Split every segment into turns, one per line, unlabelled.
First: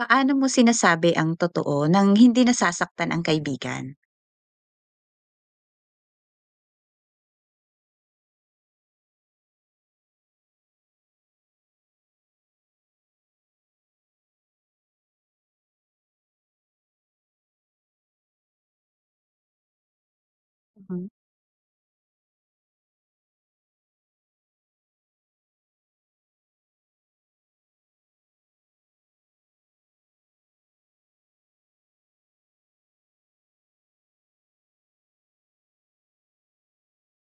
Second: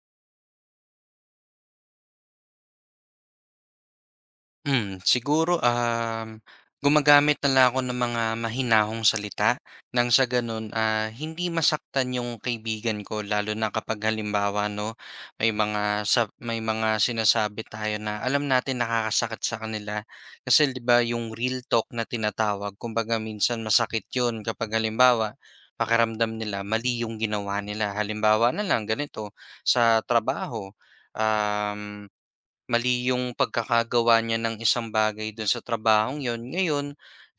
Paano mo sinasabi ang totoo nang hindi nasasaktan ang kaibigan?
Siguro, gumagamit na lang ako ng mga mahinahong salita nang sa gano'n, hindi masaktan yung kaibigan ko lalo na kapag halimbawa 'no, may mga sinasabi tayo na alam natin nakakasakit sa kanila. Kasi 'di ba
Mhm.
yung real talk na tinatawag kumbaga minsan masakit yun kapag halimbawa, pakiramdam nila mali yung ginawa nila. Halimbawa na lang ganito, sa trabaho, um Mali yung pagkakagawa niya ng isang bagay dun sa trabahong yon. Ngayon,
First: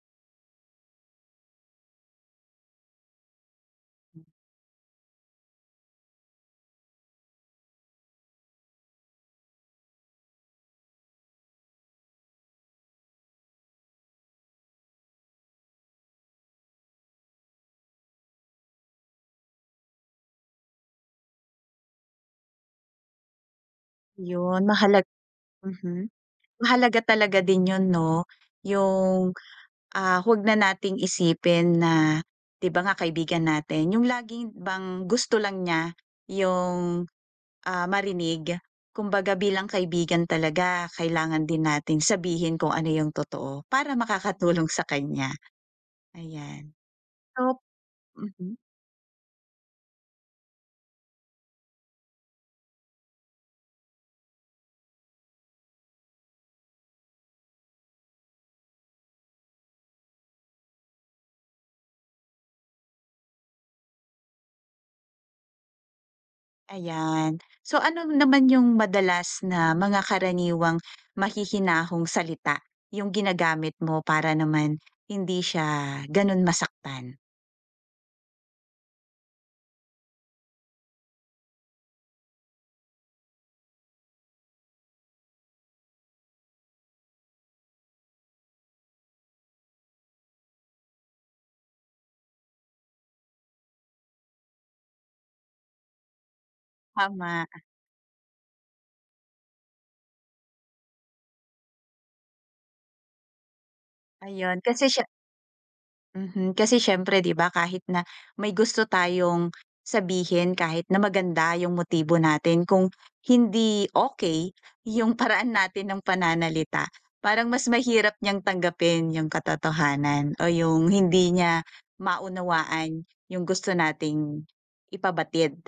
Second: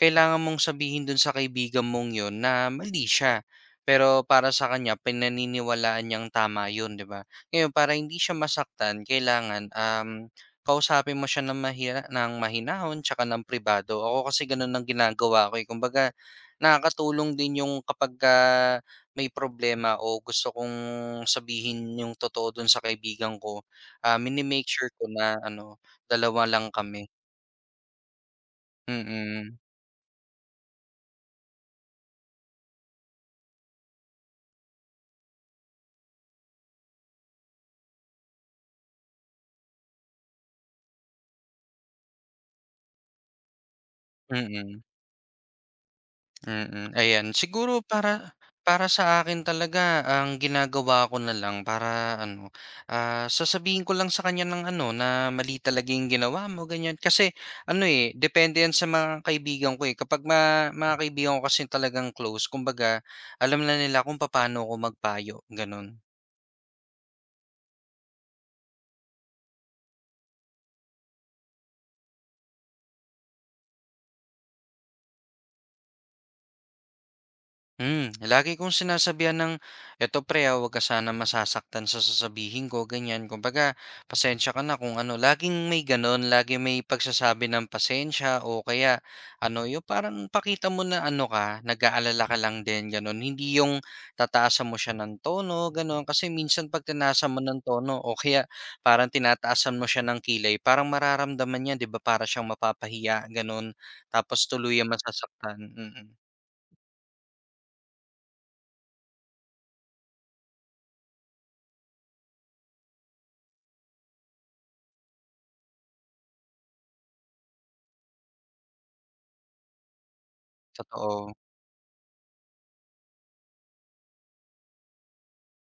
kailangan mong sabihin dun sa kaibigan mong yon na mali siya. Pero para sa kanya, pinaniniwalaan niyang tama yun, di ba? Ngayon, para hindi siya masaktan, kailangan kausapin mo siya ng, mahinahon tsaka ng privado. Ako kasi ganun ang ginagawa ko. Eh. Kumbaga, nakakatulong din yung kapag may problema o gusto kong sabihin yung totoo dun sa kaibigan ko.
'yun
Mini-make sure ko
mahalag
na ano,
Mhm.
dalawa lang
Mahalaga
kami.
talaga din 'yun 'no, yung,
Mm,
huwag na nating isipin na 'di ba nga kaibigan natin, yung laging bang gusto lang niya yung marinig. Kumbaga bilang kaibigan talaga kailangan din natin sabihin kung ano yung totoo para makakatulong
mm,
sa kanya, ayan.
mm. Ayan,
So
siguro para
mhm,
para sa akin talaga ang ginagawa ko na lang para ano, sasabihin ko lang sa kanya ng ano, na mali talaga yung ginawa mo, ganyan. Kasi ano, eh, depende yan sa mga kaibigan ko, eh. Kapag mga kaibigan ko kasi talagang close kumbaga alam na nila kung paano ako magpayo, gano'n.
ayan. So ano naman yung madalas na mga karaniwang mahihinahong salita yung ginagamit mo para naman hindi siya gano'n masaktan?
Lagi kong sinasabihan ng, "Eto pre ah, 'wag ka sana masasaktan sa sasabihin ko," ganyan. Kumbaga, "Pasensya ka na kung ano." Laging may gano'n, laging may pagsasabi ng pasensya o kaya ano, yung parang pakita mo na ano ka, nag-aalala ka lang din, gano'n. Hindi yung tataasan mo siya ng tono, gano'n. Kasi minsan 'pag tinaasan mo
Tama,
ng tono o kaya parang tinataasan mo siya ng kilay, parang mararamdaman niya, 'di ba, para siyang mapapahiya, gano'n. Tapos
ayun kasi
tuluyan
siya.
masasaktan, mm.
Mhm, kasi siyempre 'di ba kahit na may gusto tayong sabihin, kahit na maganda yung motibo natin, kung hindi okay yung paraan natin ng pananalita, parang mas mahirap niyang tanggapin yung katotohanan o yung
Totoo.
hindi niya maunawaan yung gusto nating ipabatid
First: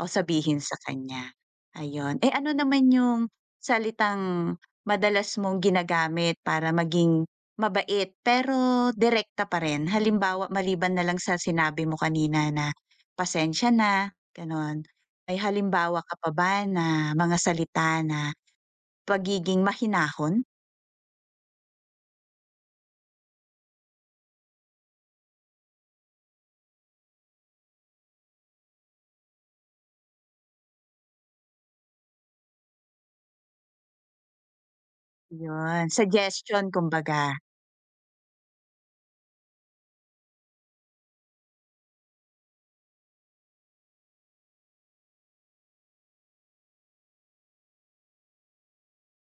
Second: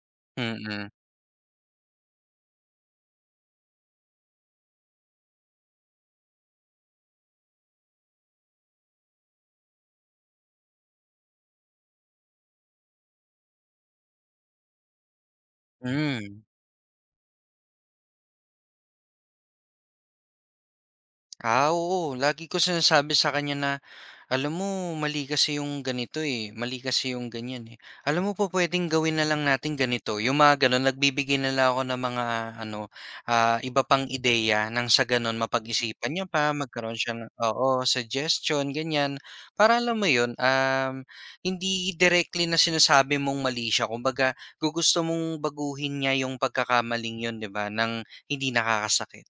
o sabihin sa
Mm,
kanya, ayun. Eh, ano naman yung salitang madalas mong ginagamit para maging mabait, pero direkta pa rin? Halimbawa, maliban na lang sa sinabi mo kanina na, "Pasensya na," gano'n. May halimbawa ka pa
hmm.
ba na mga salita na pagiging mahinahon?
Oo lagi ko sinasabi sa kanya na, "Alam mo mali kasi yung ganito, eh, mali kasi yung ganyan, eh. Alam mo po, pupuwedeng gawin na lang natin ganito." Yung mga gano'n nagbibigay na lang ako ng mga ano, iba pang ideya nang sa gano'n
'Yun,
mapag-isipan niya pa,
suggestion
magkaroon siya ng
kumbaga,
oo, suggestion ganyan. Para alam mo yun, hindi directly na sinasabi mong mali siya kumbaga gugusto mong baguhin niya yung pagkakamaling yun 'di ba, nang hindi nakakasakit.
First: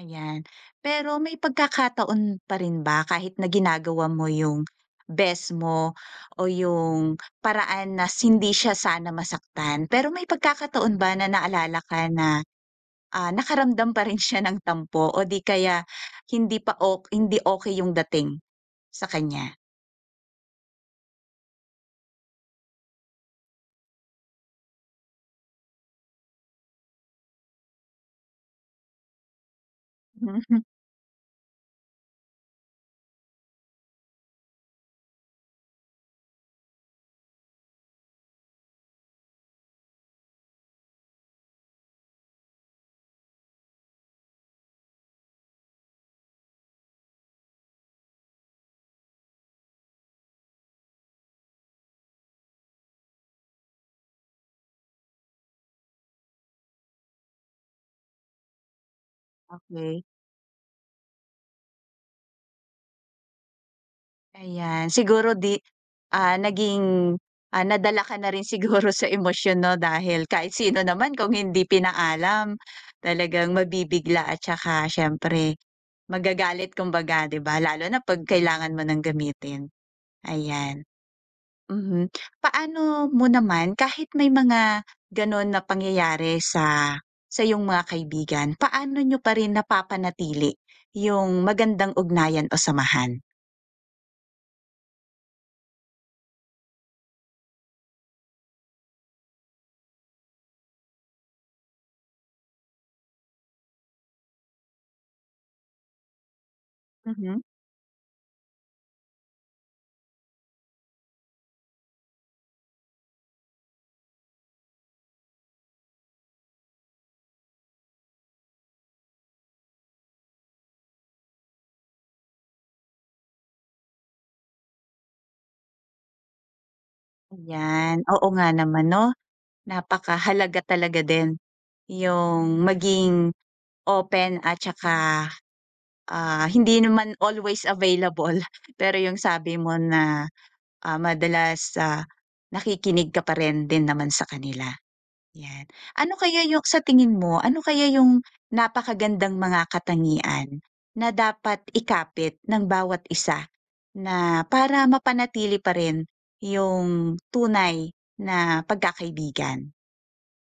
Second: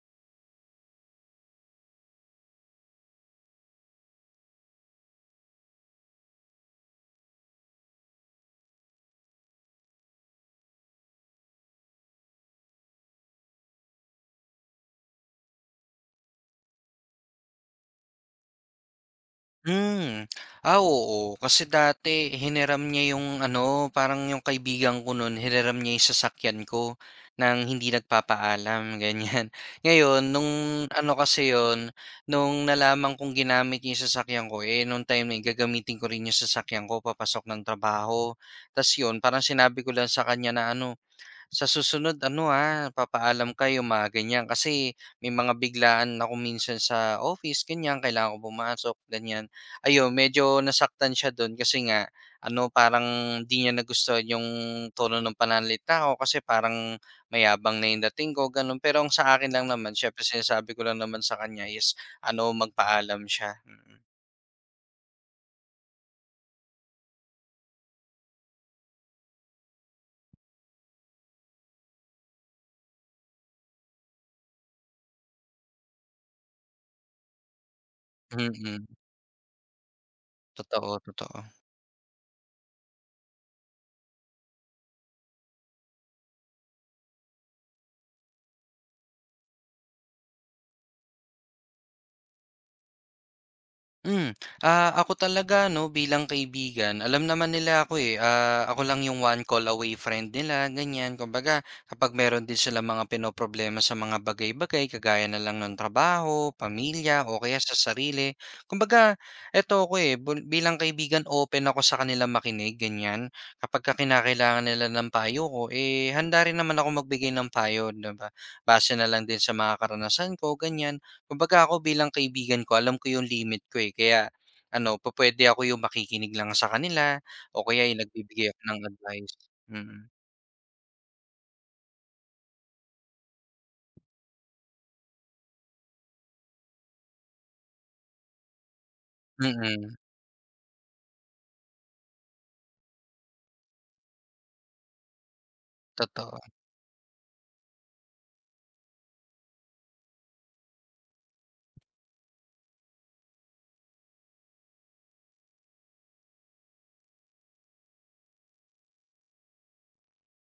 ayan. Pero may pagkakataon pa rin ba kahit na ginagawa mo yung best mo o yung paraan na hindi siya sana masaktan, pero may pagkakataon ba na naalala ka na nakaramdam pa rin siya ng tampo o di kaya hindi pa ok hindi okay yung dating sa kanya?
Hmm. Oo. Kasi dati hiniram niya yung ano, parang yung kaibigan ko nun, hiniram niya yung sasakyan ko ng hindi nagpapaalam, ganyan. Ngayon, nung ano kasi yon, nung nalaman kong ginamit niya yung sasakyan ko, eh, nung time na yun, gagamitin ko rin yung sasakyan ko, papasok ng trabaho. Tapos yun, parang sinabi ko lang sa kanya na ano, sa susunod ano, papaalam kayo yung mga ganyan. Kasi may mga biglaan ako minsan sa office ganyan, kailangan ko pumasok ganyan. Ayun, medyo nasaktan siya dun kasi nga ano, parang di niya nagustuhan yung tono ng pananalita ko kasi parang mayabang na yung dating ko gano'n. Pero ang sa akin lang naman
Okey,
siyempre sinasabi ko lang naman sa kanya is ano, magpaalam siya, mm.
ayan. Naging, nadala ka na rin siguro sa emosyon 'no, dahil kahit sino naman kung hindi pinaalam talagang mabibigla at saka siyempre magagalit kumbaga, 'di ba? Lalo na 'pag kailangan mo
Mm,
ng gamitin, ayan.
totoo, totoo.
Mhm. Paano mo naman kahit may mga gano'n na pangyayari sa iyong mga kaibigan, paano niyo pa rin napapanatili yung magandang ugnayan o samahan?
Hmm, Ako talaga 'no, bilang kaibigan alam naman nila ako, eh. Ako lang yung one call away friend nila, ganyan. Kumbaga kapag meron din sila mga pinoproblema sa mga bagay-bagay kagaya na lang ng trabaho, pamilya o
Mhm,
kaya sa sarili. Kumbaga eto ako, eh, bilang kaibigan open ako sa kanila makinig, ganyan. Kapagka kinakailangan nila ng payo ko, eh, handa rin naman ako magbigay ng payo, 'di ba? Base na lang din sa mga karanasan ko, ganyan. Kumbaga ako bilang kaibigan ko alam ko yung limit ko, eh, kaya ano pupuwede ako yung makikinig lang sa kanila o kaya
ayan.
yung
Oo nga
nagbibigay ako ng
naman 'no,
advice. Mm,
napakahalaga talaga din yung maging open at saka, hindi naman always available, pero yung sabi mo
mm,
na, ah, madalas, nakikinig ka pa rin din naman sa kanila. Yan. Ano
totoo.
kaya yung sa tingin mo, ano kaya yung napakagandang mga katangian na dapat ikapit ng bawat isa na para mapanatili pa rin yung tunay na pagkakaibigan?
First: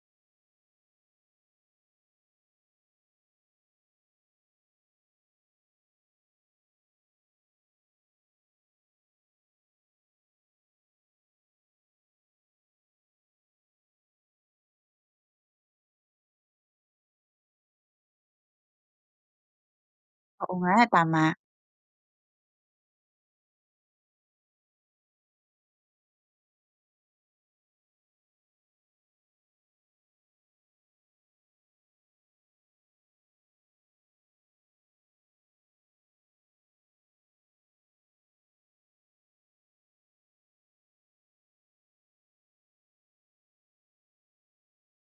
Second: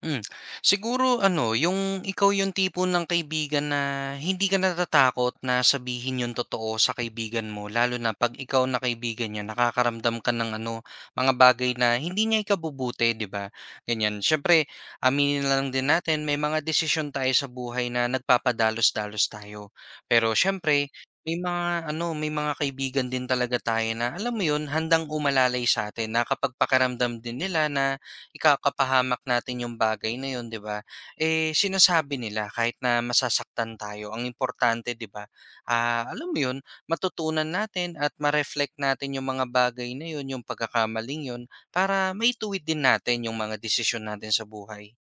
Hmm. Siguro ano, yung ikaw yung tipo ng kaibigan na hindi ka natatakot na sabihin yung totoo sa kaibigan mo, lalo na 'pag ikaw na kaibigan niya nakakaramdam ka ng ano, mga bagay na hindi niya ikabubuti, 'di ba? Ganyan. Siyempre, aminin na lang din natin may mga desisyon tayo sa buhay na nagpapadalos-dalos tayo. Pero
Oo nga,
siyempre,
tama.
may mga ano, may mga kaibigan din talaga tayo na alam mo yun, handang umalalay sa'tin na kapag pakiramdam din nila na ikakapahamak natin yung bagay na yun, 'di ba? Eh, sinasabi nila kahit na masasaktan tayo, ang importante, 'di ba? Alam mo yun, matutunan natin at ma-reflect natin yung mga bagay na yun, yung pagkakamaling yun, para maituwid din natin yung mga desisyon natin sa buhay.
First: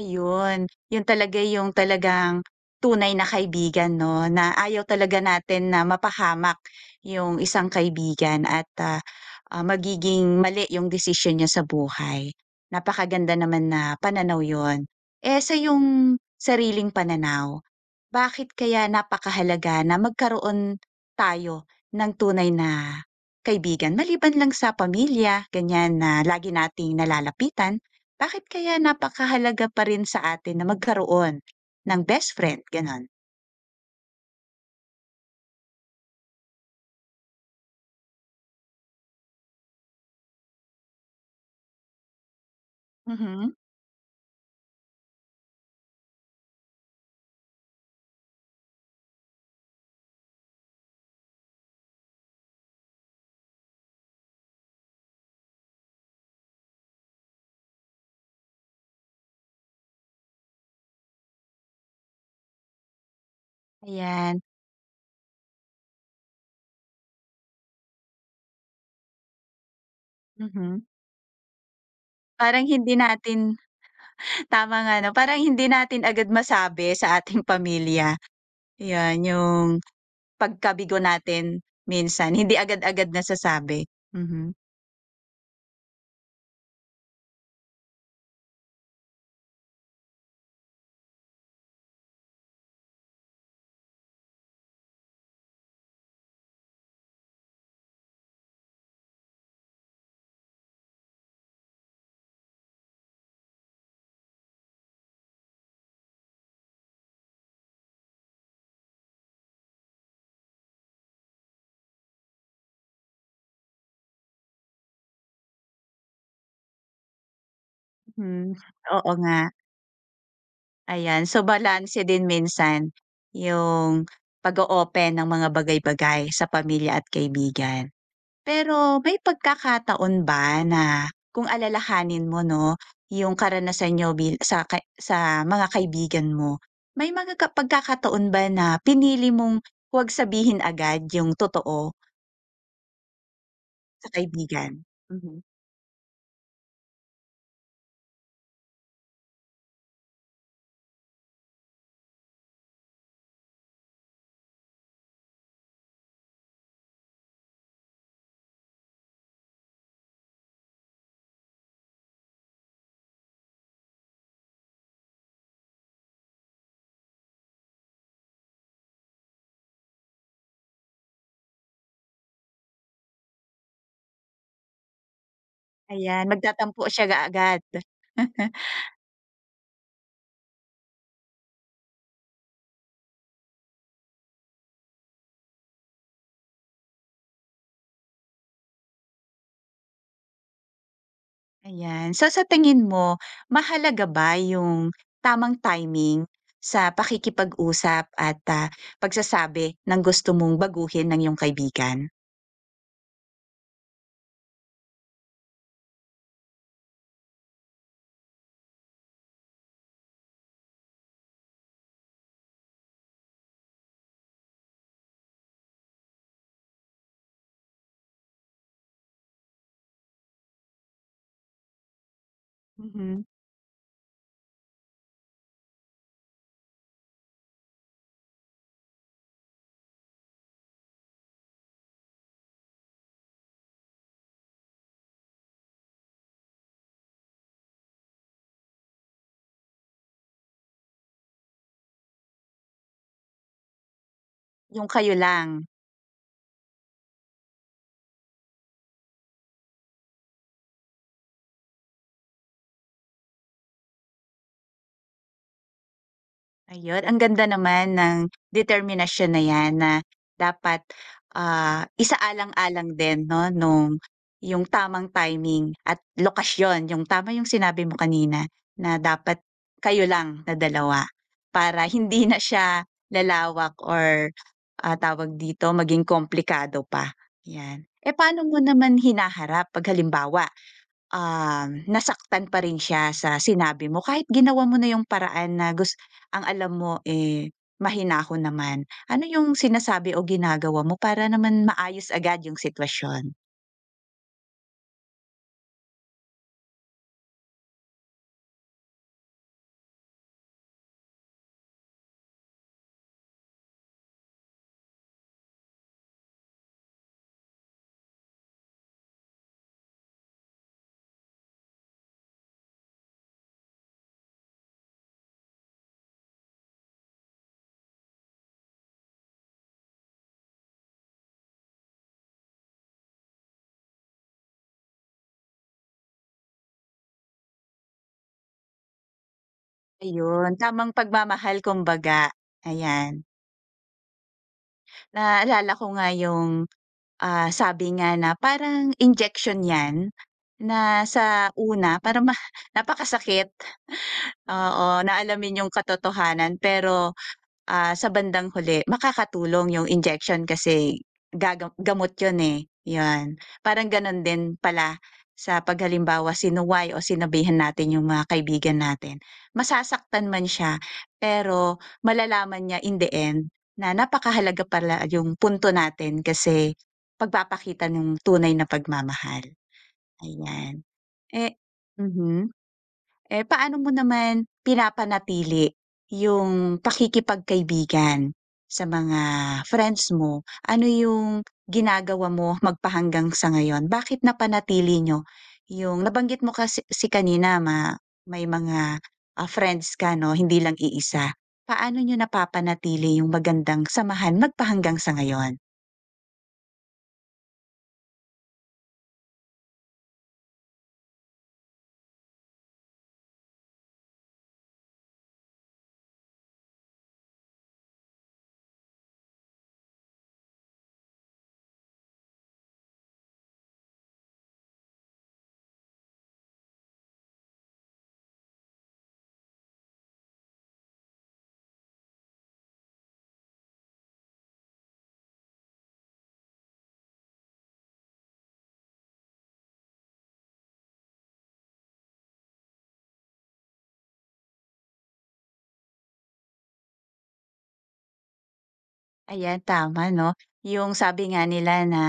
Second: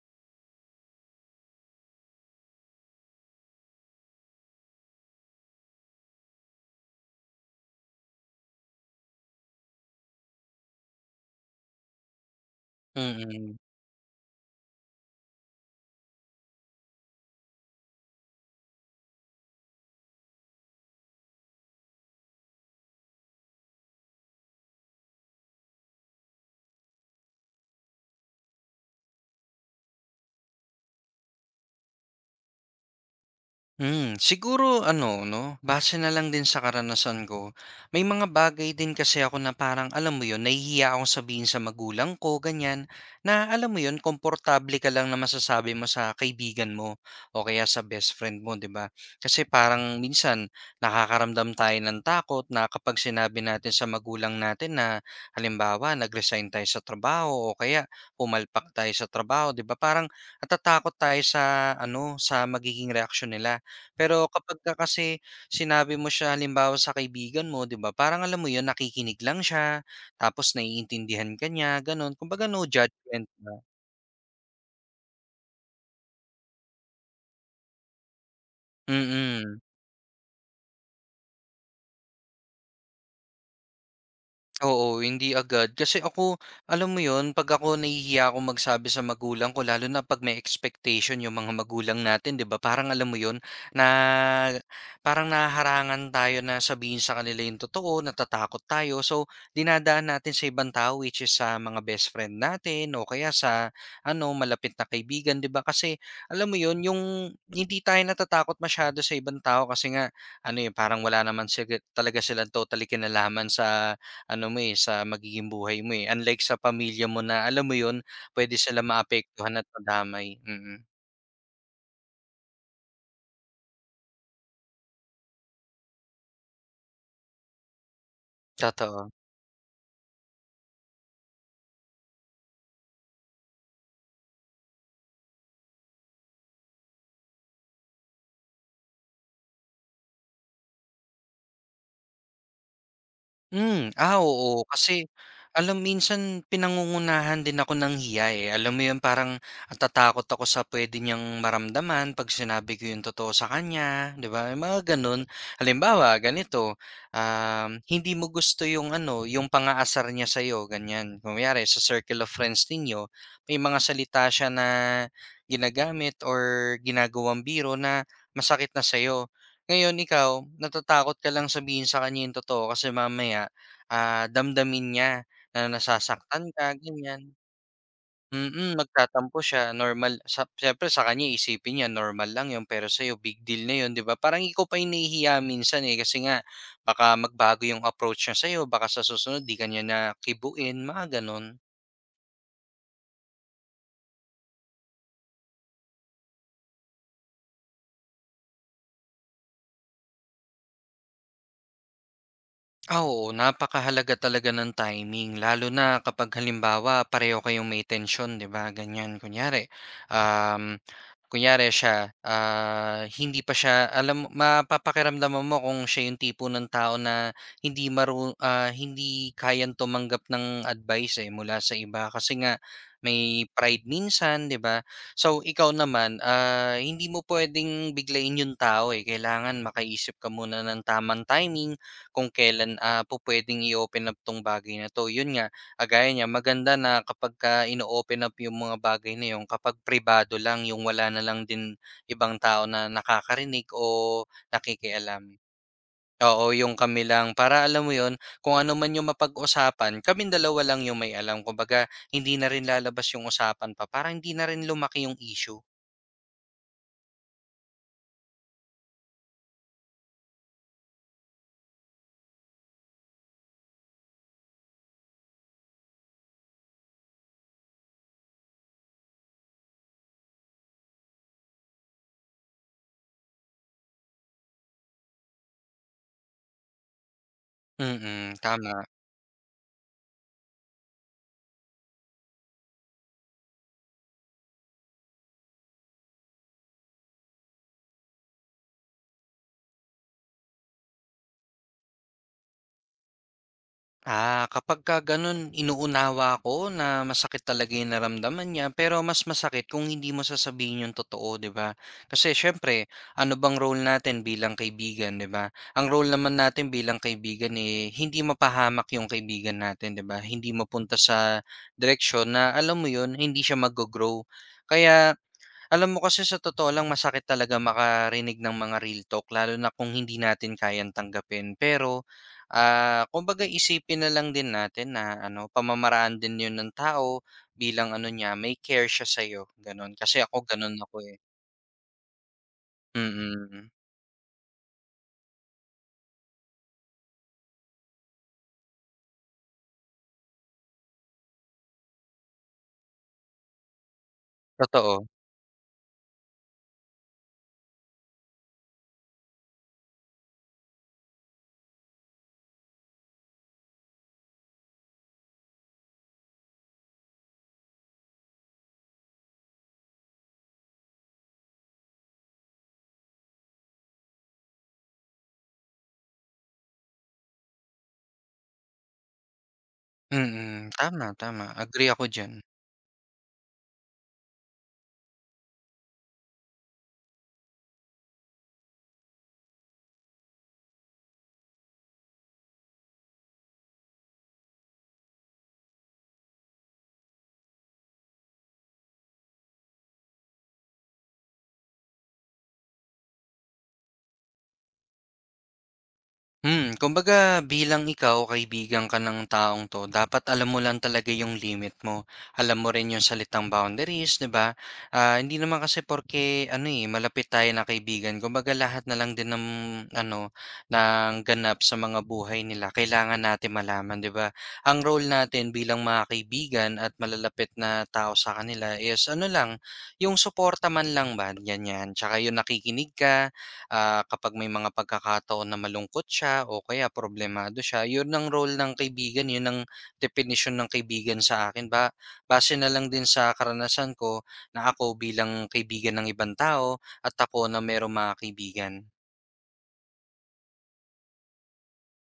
Ayun, yun talaga yung talagang tunay na kaibigan 'no, na ayaw talaga natin na mapahamak yung isang kaibigan at, magiging mali yung desisyon niya sa buhay. Napakaganda
Mm.
naman na pananaw yon. Eh, sa yung sariling pananaw, bakit kaya napakahalaga na magkaroon tayo ng tunay na kaibigan maliban lang sa pamilya, ganyan na lagi nating nalalapitan? Bakit kaya napakahalaga pa rin sa atin na magkaroon ng best friend, gano'n?
Siguro ano 'no, base na lang din sa karanasan ko. May mga bagay din kasi ako na parang alam mo yon nahihiya akong sabihin sa magulang ko ganiyan, na
Mhm,
alam mo yon komportable ka lang na masasabi mo sa kaibigan mo o kaya sa best friend mo, 'di ba? Kasi parang minsan nakakaramdam tayo ng takot na kapag sinabi natin sa magulang natin na halimbawa nag-resign tayo sa trabaho o kaya pumalpak tayo sa trabaho, 'di ba? Parang natatakot tayo sa ano, sa magiging reaksyon nila. Pero
ayan,
kapagka kasi sinabi mo siya halimbawa sa kaibigan mo, 'di ba, parang alam mo 'yun, nakikinig lang siya, tapos
mhm.
naiintindihan ka niya, gano'n. Kumbaga
Parang
no
hindi
judgment
natin
na.
tama nga 'no, parang hindi natin agad masabi sa ating pamilya, 'yan
Mm.
yung pagkabigo natin, minsan hindi agad-agad nasasabi, mhm,
Oo, hindi agad. Kasi ako, alam mo yon 'pag ako nahihiya ako magsabi sa magulang ko lalo na 'pag may expectation 'yung mga magulang natin, 'di ba? Parang alam mo yon na parang naharangan tayo na sabihin sa kanila 'yung totoo, natatakot tayo. So, dinadaan natin sa ibang tao which is sa mga best friend natin o kaya sa ano, malapit na kaibigan, 'di ba? Kasi alam mo yon 'yung hindi tayo natatakot masyado sa ibang tao kasi nga ano, eh, parang wala naman talaga silang totally kinalaman sa ano mo, eh, sa magiging buhay mo, eh. Unlike sa pamilya mo na alam mo 'yun,
hmm,
pwede sila
oo nga.
maapektuhan at madamay, mm,
Ayan, so balanse din minsan yung pag-o-open ng mga bagay-bagay sa pamilya at kaibigan. Pero
totoo.
may pagkakataon ba na, kung alalahanin mo 'no, yung karanasan niyo bil sa ka sa mga kaibigan mo, may mga pagkakataon ba na pinili mong huwag sabihin agad yung totoo sa
Oo.
kaibigan?
Kasi
Mhm,
alam minsan pinangungunahan din ako ng hiya, eh. Alam mo 'yun, parang natatakot ako sa puwede niyang maramdaman 'pag sinabi ko 'yung totoo sa kanya, 'di ba, 'yung mga gano'n. Halimbawa, ganito, hindi mo gusto 'yung ano, 'yung pang-aasar niya sa'yo, ganiyan. Kunyari sa circle of friends ninyo, may mga salita siya na ginagamit or ginagawang biro na masakit na sa'yo. Ngayon ikaw, natatakot ka lang sabihin sa kanya yung totoo kasi mamaya, damdamin niya na
ayan,
nasasaktan ka
magtatampo siya
ganyan.
agad.
Mm, magtatampo siya normal sa siyempre sa kanya isipin niya normal lang yun pero sa'yo big deal na yun 'di ba? Parang ikaw pa yung nahihiya minsan, eh, kasi nga baka magbago yung approach niya sa'yo, baka sa susunod 'di ka niya na kibuin, mga gano'n.
Ayan. So sa tingin mo, mahalaga ba yung tamang timing sa pakikipag-usap at, ah, pagsasabi ng gusto mong baguhin ng iyong kaibigan?
Oo, napakahalaga talaga ng timing lalo na kapag halimbawa pareho kayong may tension 'di ba, ganyan. Um, kunyari siya, hindi pa siya alam mapapakiramdaman mo kung siya yung tipo ng tao na hindi kayang tumanggap ng advice, eh, mula sa iba kasi nga
Mhm.
may pride minsan, 'di ba? So, ikaw naman, hindi mo puwedeng biglayin yung tao, eh, kailangan makaisip ka muna ng tamang timing kung kailan, pupuwedeng i-open up 'tong bagay na 'to. Yun nga, gaya maganda na kapag ka ino-open up yung mga bagay na yun kapag pribado lang, yung wala na lang din ibang tao na nakakarinig o
Yung kayo
nakikialam.
lang.
Oo, yung kami lang. Para alam mo yon kung ano man yung mapag-usapan, kami dalawa lang yung may alam. Kumbaga, hindi na rin lalabas yung usapan pa para hindi na rin lumaki yung issue.
Ayun, ang ganda naman ng determinasyon na 'yan, na dapat, ah, isaalang-alang din 'no nung yung tamang timing at lokasyon. Yung tama yung sinabi mo kanina na dapat kayo lang na dalawa para hindi na siya lalawak or, ah, tawag dito, maging komplikado pa, 'yan. Eh,
Mm,
paano mo
tama.
naman hinaharap 'pag halimbawa nasaktan pa rin siya sa sinabi mo kahit ginawa mo na yung paraan na ang alam mo, eh, mahinahon naman? Ano yung sinasabi o ginagawa mo para naman maayos agad yung sitwasyon?
Kapagka gano'n inuunawa ko na masakit talaga yung naramdaman niya, pero mas masakit kung hindi mo sasabihin yung totoo, 'di ba? Kasi siyempre, ano bang role natin bilang kaibigan, 'di ba? Ang role naman natin bilang kaibigan eh hindi mapahamak yung kaibigan natin, 'di ba? Hindi mapunta sa direksyon na alam mo 'yun, hindi siya mag-grow. Kaya alam mo kasi sa totoo lang masakit talaga makarinig ng mga real talk lalo na kung hindi natin kayang tanggapin. Pero, kumbaga isipin na lang din natin na ano, pamamaraan din 'yun ng tao bilang ano niya, may care siya sa iyo, gano'n. Kasi ako
Ayun,
gano'n
tamang
ako, eh.
pagmamahal kumbaga,
Mm.
ayan.
Mm. Mm.
Naalala ko nga yung, ah, sabi nga na parang injection 'yan, na sa una parang napakasakit, oo,
Totoo.
na alamin yung katotohanan, pero ah, sa bandang huli makakatulong yung injection kasi gamot yun, eh, yun. Parang ganun din pala sa 'pag halimbawa sinuway o sinabihan natin yung mga kaibigan natin. Masasaktan man siya, pero malalaman niya in the end na napakahalaga pala yung punto natin, kasi pagpapakita ng tunay na pagmamahal,
Mm. Mm.
ayan.
Tama, tama.
Eh
Agree ako diyan.
mhm. Eh, paano mo naman pinapanatili yung pakikipagkaibigan sa mga friends mo? Ano yung ginagawa mo magpahanggang sa ngayon? Bakit napanatili nyo yung nabanggit mo kasi kanina may mga, ah, friends ka 'no, hindi lang iisa. Paano niyo napapanatili yung magandang samahan magpahanggang sa ngayon?
Kumbaga bilang ikaw kaibigan ka ng taong 'to, dapat alam mo lang talaga yung limit mo. Alam mo rin yung salitang boundaries, 'di ba? Hindi naman kasi porke ano, eh, malapit tayo na kaibigan, kumbaga lahat na lang din ng ano, ng ganap sa mga buhay nila kailangan natin malaman, 'di ba? Ang role natin bilang mga kaibigan at malalapit na tao sa kanila is ano lang, yung suporta man lang ba, ganyan. Tsaka yung nakikinig ka, kapag may mga pagkakataon na malungkot siya o kaya problemado siya, yun ang role ng kaibigan, yun ang definition ng kaibigan sa akin. Base na lang din sa karanasan ko na ako bilang kaibigan ng ibang tao at ako na merong mga kaibigan.
Ayan, tama 'no, yung sabi nga nila na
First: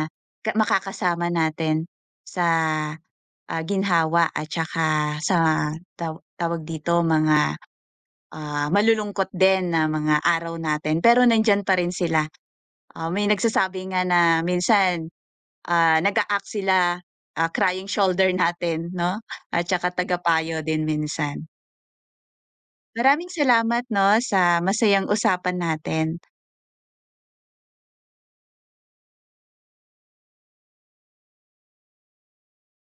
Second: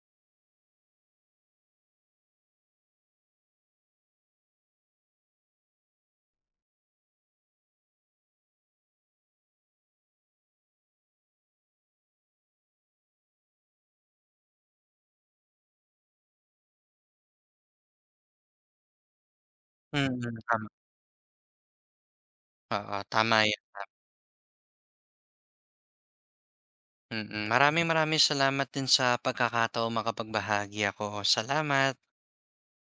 ka makakasama natin sa ginhawa at saka sa tawag dito mga, ah, malulungkot din na mga araw natin pero nandiyan pa rin sila. Ah, may nagsasabi nga na minsan, ah, nag-a-act sila, ah, crying shoulder natin 'no at saka
Mm,
tagapayo
tama.
din minsan.
Oo,
Maraming
tama yan.
salamat 'no sa masayang usapan natin.
Mm, mm, maraming maraming salamat din sa pagkakataon makapagbahagi ako. Salamat.